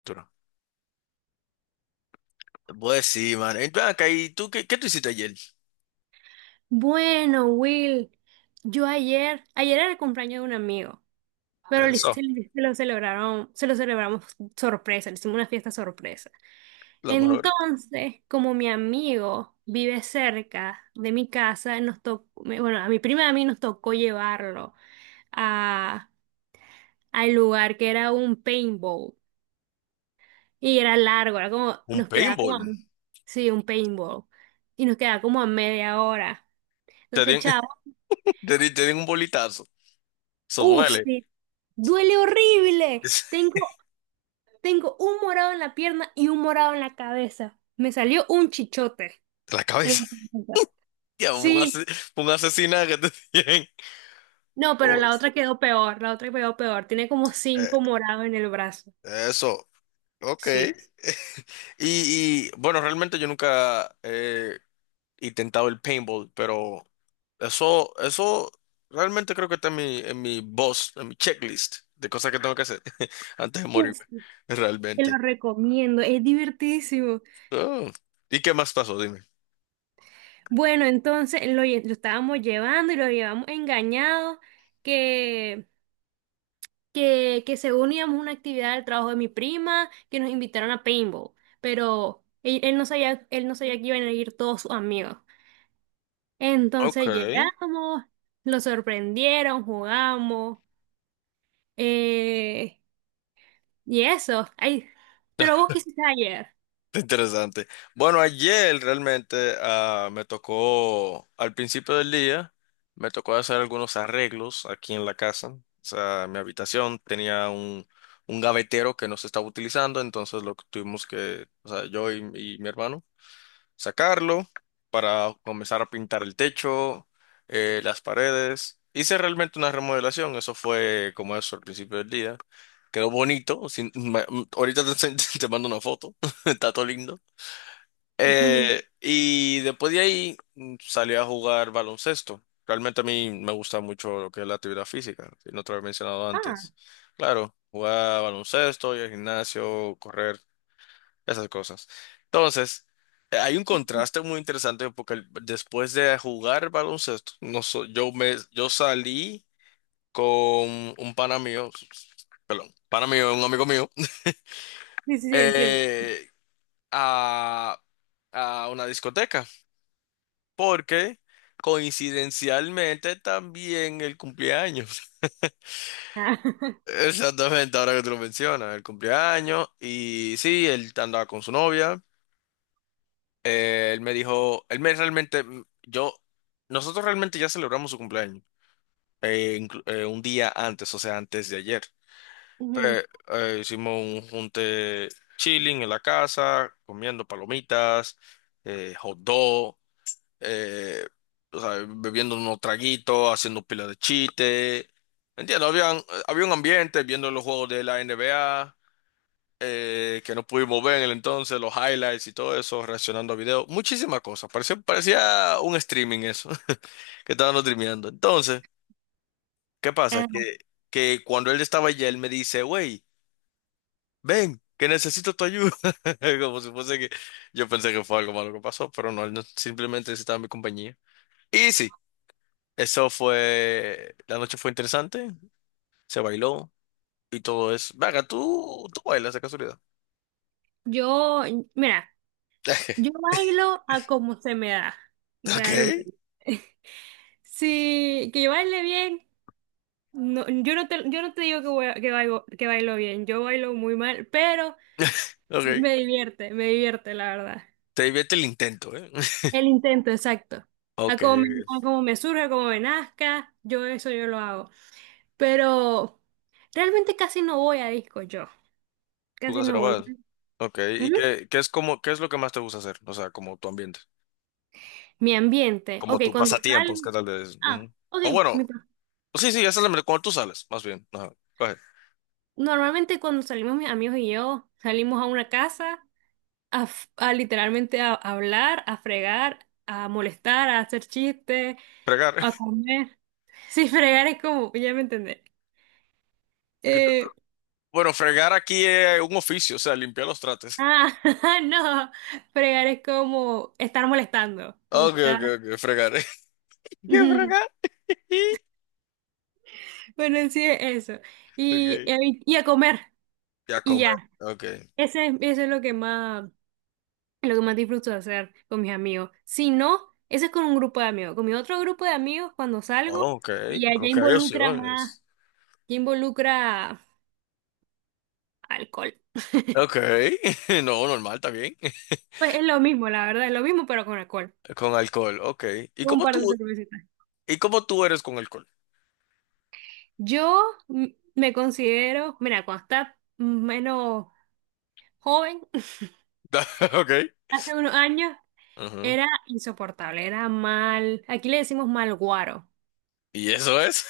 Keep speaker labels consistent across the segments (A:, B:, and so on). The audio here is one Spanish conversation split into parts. A: Arturo. Pues sí, man. Entonces acá, ¿y tú qué, qué tú hiciste ayer?
B: Bueno, Will, yo ayer era el cumpleaños de un amigo, pero se
A: Eso,
B: se lo celebraron, se lo celebramos sorpresa, le hicimos una fiesta sorpresa.
A: lo mejor.
B: Entonces, como mi amigo vive cerca de mi casa, nos tocó, bueno, a mi prima y a mí nos tocó llevarlo a, al lugar que era un paintball. Y era largo, era como,
A: Un
B: nos quedaba como,
A: paintball.
B: sí, un paintball. Y nos quedaba como a media hora.
A: Te
B: Entonces,
A: dieron,
B: chao.
A: te dieron un bolitazo. Eso
B: Uh,
A: duele.
B: sí. Duele horrible. Tengo, tengo un morado en la pierna y un morado en la cabeza. Me salió un chichote
A: De la
B: en
A: cabeza.
B: la cabeza.
A: Ya,
B: Sí.
A: un asesinato que te dieron.
B: No, pero la
A: Pues,
B: otra quedó peor. La otra quedó peor. Tiene como
A: eh,
B: cinco morados en el brazo.
A: eso, ok.
B: Sí.
A: Bueno, realmente yo nunca he intentado el paintball, pero eso realmente creo que está en mi boss, en mi checklist de cosas que tengo que hacer antes de
B: Uf,
A: morirme,
B: te
A: realmente.
B: lo recomiendo, es divertidísimo.
A: Oh, ¿Y qué más pasó? Dime.
B: Bueno, entonces lo estábamos llevando y lo llevamos engañado, que que según íbamos a una actividad del trabajo de mi prima, que nos invitaron a paintball, pero él no sabía, que iban a ir todos sus amigos.
A: Ok,
B: Entonces llegamos, lo sorprendieron, jugamos, eh, y eso. Ay, pero vos quisiste ayer.
A: interesante. Bueno, ayer realmente me tocó, al principio del día, me tocó hacer algunos arreglos aquí en la casa. O sea, mi habitación tenía un gavetero que no se estaba utilizando, entonces lo que tuvimos que, o sea, yo y mi hermano. Sacarlo para comenzar a pintar el techo, las paredes. Hice realmente una remodelación, eso fue como eso al principio del día. Quedó bonito, ahorita te, te mando una foto, está todo lindo.
B: Ujú.
A: Y después de ahí salí a jugar baloncesto. Realmente a mí me gusta mucho lo que es la actividad física, si no te lo había mencionado
B: Ah,
A: antes. Claro, jugar baloncesto, ir al gimnasio, correr esas cosas. Entonces, hay un
B: ujú.
A: contraste muy interesante porque después de jugar baloncesto, no so- yo salí con un pana mío, perdón, pana mío, un amigo mío,
B: Sí, sí, sí, entiendo.
A: eh, a, a una discoteca porque coincidencialmente también el cumpleaños.
B: Ah,
A: Exactamente, ahora que tú lo mencionas, el cumpleaños y sí, él andaba con su novia. Él me dijo, él me realmente, nosotros realmente ya celebramos su cumpleaños, un día antes, o sea, antes de ayer.
B: ujú.
A: Pe- hicimos un junte chilling en la casa, comiendo palomitas, hot dog, eh, o sea, bebiendo unos traguitos, haciendo pila de chiste. Entiendo, había un ambiente, viendo los juegos de la NBA que no pudimos ver en el entonces, los highlights y todo eso, reaccionando a videos, muchísimas cosas. Parecía un streaming eso, que estaban streameando. Entonces, ¿qué pasa?
B: Ah,
A: Que cuando él estaba allá, él me dice, wey, ven, que necesito tu ayuda. Como si fuese que yo pensé que fue algo malo que pasó, pero no, él no- simplemente necesitaba mi compañía. Y sí, eso fue, la noche fue interesante, se bailó y todo eso. Venga, tú bailas de casualidad.
B: yo, mira, yo bailo a como se me da,
A: Ok,
B: realmente. Sí, que yo baile bien. No, yo no te digo que, que bailo bien, yo bailo muy mal, pero
A: ok.
B: me divierte, la verdad.
A: Te divierte el intento, ¿eh?
B: El intento, exacto. A
A: Ok.
B: como me, a como me surge, a como me nazca, yo eso yo lo hago. Pero realmente casi no voy a disco yo,
A: Tú
B: casi no voy.
A: Casanova. Ok. ¿Y
B: Ujú.
A: qué, qué es como, qué es lo que más te gusta hacer? O sea, como tu ambiente.
B: Mi ambiente,
A: Como
B: ok,
A: tu
B: cuando salgo,
A: pasatiempos, ¿qué tal de eso?
B: ah,
A: Ujú.
B: ok,
A: O bueno,
B: mi pa-
A: sí, esa es cuando tú sales, más bien. Ajá. Coge.
B: normalmente cuando salimos mis amigos y yo, salimos a una casa, a literalmente a hablar, a fregar, a molestar, a hacer chistes,
A: Fregar.
B: a comer. Sí, fregar es como, ya me entendé. Eh,
A: Bueno, fregar aquí es un oficio, o sea, limpiar los trates.
B: ah, no, fregar es como estar molestando, como
A: Ok,
B: estar.
A: ok, ok. Fregar. ¿Qué
B: Ujú.
A: fregar? Y.
B: Bueno, sí, es eso. Y,
A: Ok.
B: eh, y, y a comer,
A: Ya
B: y
A: comer.
B: ya.
A: Ok.
B: Eso es lo que más disfruto de hacer con mis amigos. Si no, eso es con un grupo de amigos. Con mi otro grupo de amigos, cuando
A: Oh,
B: salgo,
A: ok.
B: ya,
A: Creo
B: ya
A: que hay
B: involucra más.
A: opciones.
B: Ya involucra alcohol.
A: Ok. No, normal, está bien.
B: Pues es lo mismo, la verdad, es lo mismo, pero con alcohol.
A: Con alcohol, ok. ¿Y
B: Un
A: cómo
B: par
A: tú?
B: de cervecitas.
A: ¿Y cómo tú eres con alcohol?
B: Yo mm, me considero, mira, cuando estaba menos joven,
A: Ok.
B: hace unos años,
A: Ujú.
B: era insoportable, era mal, aquí le decimos mal guaro.
A: ¿Y eso es?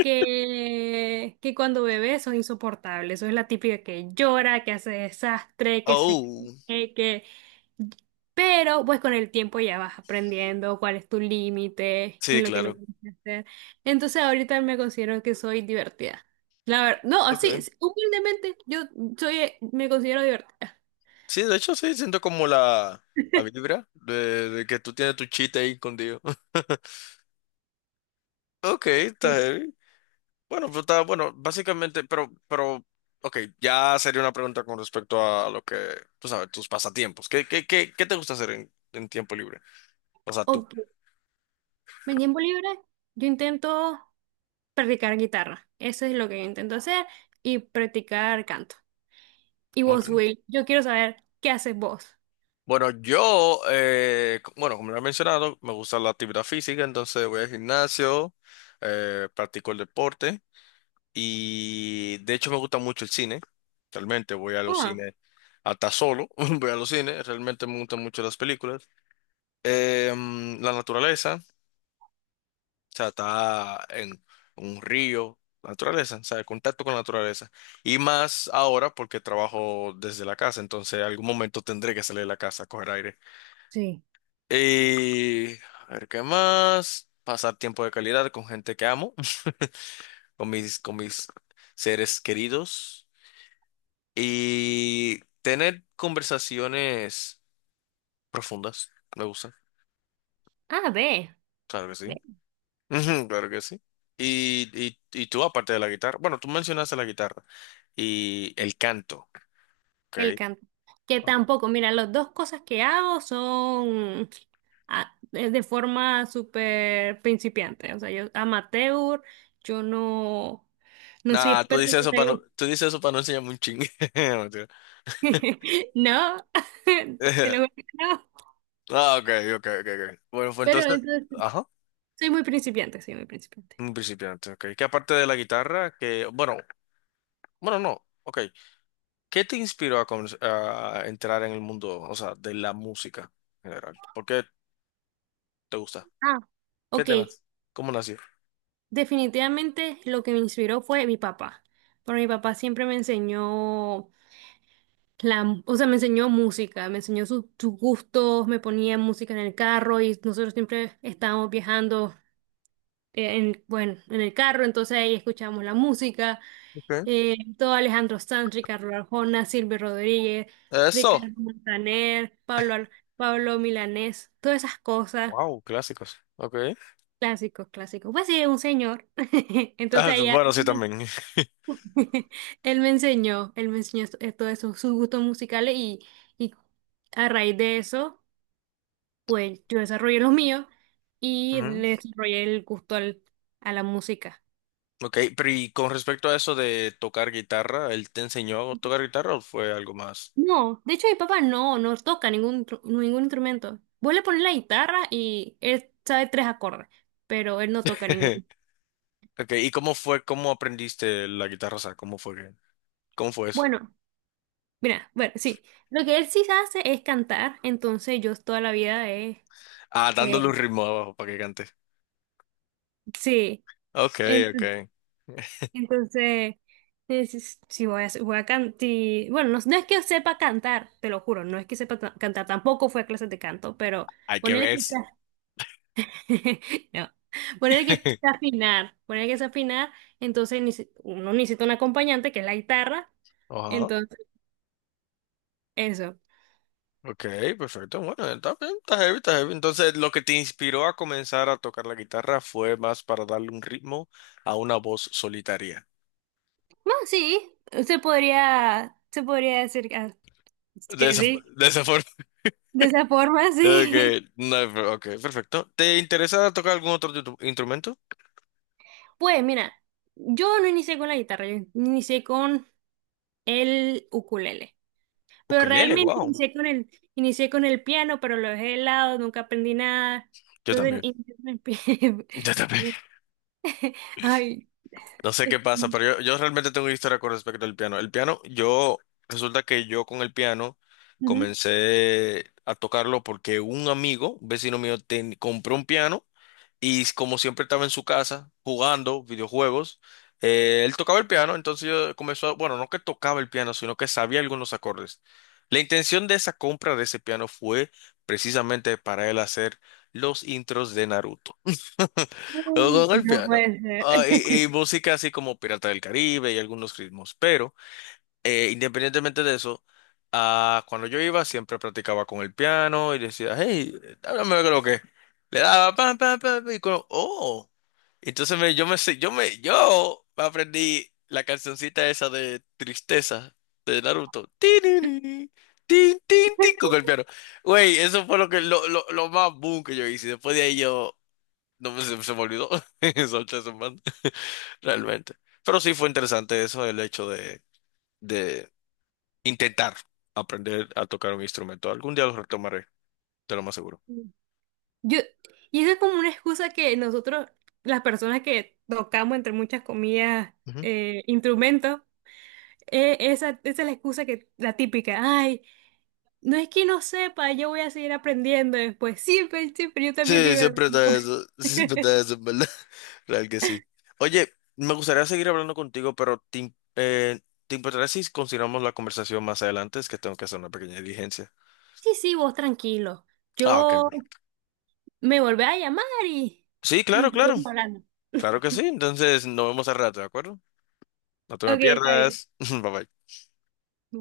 B: Que cuando bebé sos insoportable. Eso es la típica que llora, que hace desastre. que se...
A: Oh.
B: que... que- Pero pues con el tiempo ya vas aprendiendo cuál es tu límite, qué
A: Sí,
B: es lo que no
A: claro.
B: tienes que hacer. Entonces ahorita me considero que soy divertida. La verdad, no, así,
A: Okay.
B: humildemente yo soy, me considero divertida.
A: Sí, de hecho, sí, siento como la vibra de que tú tienes tu chiste ahí escondido. Ok, está heavy. Bueno, pues está, bueno, básicamente, ok, ya sería una pregunta con respecto a lo que, tú sabes, tus pasatiempos. ¿Qué, qué, qué, qué te gusta hacer en tiempo libre? O sea, tú.
B: Ok. Mi tiempo libre, yo intento practicar guitarra. Eso es lo que yo intento hacer y practicar canto. Y vos,
A: Ok.
B: Will, yo quiero saber qué haces vos.
A: Bueno, yo, bueno, como lo he mencionado, me gusta la actividad física, entonces voy al gimnasio, practico el deporte y de hecho me gusta mucho el cine. Realmente voy a los
B: Ah,
A: cines hasta solo, voy a los cines, realmente me gustan mucho las películas. La naturaleza, o sea, está en un río, la naturaleza, o sea, el contacto con la naturaleza. Y más ahora porque trabajo desde la casa, entonces algún momento tendré que salir de la casa a coger aire.
B: sí.
A: Y a ver qué más. Pasar tiempo de calidad con gente que amo, con mis seres queridos. Y tener conversaciones profundas. Me gusta.
B: Ah, ve,
A: Claro que
B: ve,
A: sí. Ujú, claro que sí. Y tú, aparte de la guitarra, bueno, tú mencionaste la guitarra y el canto, ¿ok?
B: el canto. Que
A: Ok.
B: tampoco, mira, las dos cosas que hago son de forma súper principiante. O sea, yo amateur, yo no soy
A: Nah,
B: experta en el taller.
A: tú dices eso para no enseñarme un chingue. Mentira.
B: No, te lo juro que no.
A: Ok, ok, ok, ok. Bueno, fue
B: Pero
A: entonces,
B: entonces.
A: ajá.
B: Soy muy principiante, soy muy principiante.
A: Un principiante, ok. Que aparte de la guitarra, que, bueno, bueno, no, ok. ¿Qué te inspiró a, a entrar en el mundo, o sea, de la música en general? ¿Por qué te gusta?
B: Ah,
A: ¿Qué
B: ok,
A: te nace? ¿Cómo nació?
B: definitivamente lo que me inspiró fue mi papá, porque mi papá siempre me enseñó o sea, me enseñó música, me enseñó sus gustos, me ponía música en el carro y nosotros siempre estábamos viajando, bueno, en el carro, entonces ahí escuchábamos la música,
A: Okay.
B: todo Alejandro Sanz, Ricardo Arjona, Silvio Rodríguez,
A: Eso.
B: Ricardo Montaner, Pablo Milanés, todas esas cosas.
A: Wow, clásicos. Ok.
B: Clásicos, clásicos. Pues sí, un señor.
A: Ah,
B: Entonces
A: bueno,
B: él
A: sí,
B: me
A: también.
B: él me enseñó todos esos sus gustos musicales, y a raíz de eso, pues yo desarrollé los míos y
A: Ujú.
B: le desarrollé el gusto a la música.
A: Ok, pero y con respecto a eso de tocar guitarra, ¿él te enseñó a tocar guitarra o fue algo más?
B: No, de hecho mi papá no toca ningún instrumento. Vos le pones la guitarra y él sabe tres acordes, pero él no toca ninguno.
A: Ok, ¿y cómo fue, cómo aprendiste la guitarra? O sea, ¿cómo fue que, cómo fue eso?
B: Bueno, mira, bueno, sí. Lo que él sí hace es cantar, entonces yo toda la vida he...
A: Ah, dándole un ritmo abajo para que cante.
B: Sí,
A: Ok,
B: ent-
A: ok.
B: entonces, es- si voy a cantar, bueno, no, no es que sepa cantar, te lo juro, no es que sepa cantar, tampoco fue a clases de canto, pero
A: Hay que
B: ponerle
A: ver.
B: que sea- no, ponerle que sea afinar, ponerle que sea afinar, entonces ni si- uno necesita un acompañante que es la guitarra,
A: Ajá.
B: entonces, eso.
A: Ok, perfecto. Bueno, está bien, está heavy. Entonces, lo que te inspiró a comenzar a tocar la guitarra fue más para darle un ritmo a una voz solitaria.
B: Bueno, sí, se podría decir que ah,
A: De
B: que
A: esa,
B: sí,
A: de esa forma.
B: de esa forma, sí.
A: Ok, no, ok, perfecto. ¿Te interesa tocar algún otro instrumento?
B: Pues mira, yo no inicié con la guitarra, yo inicié con el ukulele. Pero
A: Ukelele,
B: realmente
A: wow.
B: inicié con el piano, pero lo dejé de lado, nunca aprendí nada.
A: Yo
B: Entonces,
A: también.
B: inicié con el
A: Yo
B: es
A: también.
B: que, ay,
A: No sé qué
B: es-
A: pasa, pero yo realmente tengo una historia con respecto al piano. Resulta que yo con el piano
B: ujú.
A: comencé a tocarlo porque un amigo, un vecino mío, compró un piano y como siempre estaba en su casa jugando videojuegos, él tocaba el piano, entonces yo comenzó, bueno, no que tocaba el piano, sino que sabía algunos acordes. La intención de esa compra de ese piano fue precisamente para él hacer los intros de Naruto. Con el
B: No
A: piano.
B: puede ser.
A: Ah, y música así como Pirata del Caribe y algunos ritmos, pero independientemente de eso, cuando yo iba siempre practicaba con el piano y decía, hey, háblame de lo que. Es". Le daba pam, pam, pam, pam, y con, oh. Entonces me, yo me sé- yo me, yo aprendí la cancioncita esa de Tristeza de Naruto. Tin, tin, tin, tin, tin, tin, con el piano. Güey, eso fue lo que, lo más boom que yo hice. Después de ahí yo, no me, se me olvidó. Solté ese man, realmente. Pero sí fue interesante eso, el hecho de, intentar aprender a tocar un instrumento. Algún día lo retomaré, te lo más seguro.
B: Yo, y eso es como una excusa que nosotros, las personas que tocamos, entre muchas comillas,
A: Ujú.
B: instrumentos, esa es la excusa que, la típica, ay, no es que no sepa, yo voy a seguir aprendiendo después. Siempre, siempre, yo también
A: Sí,
B: digo lo
A: siempre
B: mismo.
A: está eso. Sí, siempre está eso, en verdad. Real que sí. Oye, me gustaría seguir hablando contigo, pero ¿te importaría si continuamos la conversación más adelante? Es que tengo que hacer una pequeña diligencia.
B: Sí, sí, vos tranquilo.
A: Ah, ok.
B: Yo
A: Perfecto.
B: me volví a llamar y,
A: Sí,
B: y
A: claro, claro.
B: volvemos hablando.
A: Claro que sí. Entonces, nos vemos al rato, ¿de acuerdo? No te me
B: Ok, está bien.
A: pierdas. Bye bye.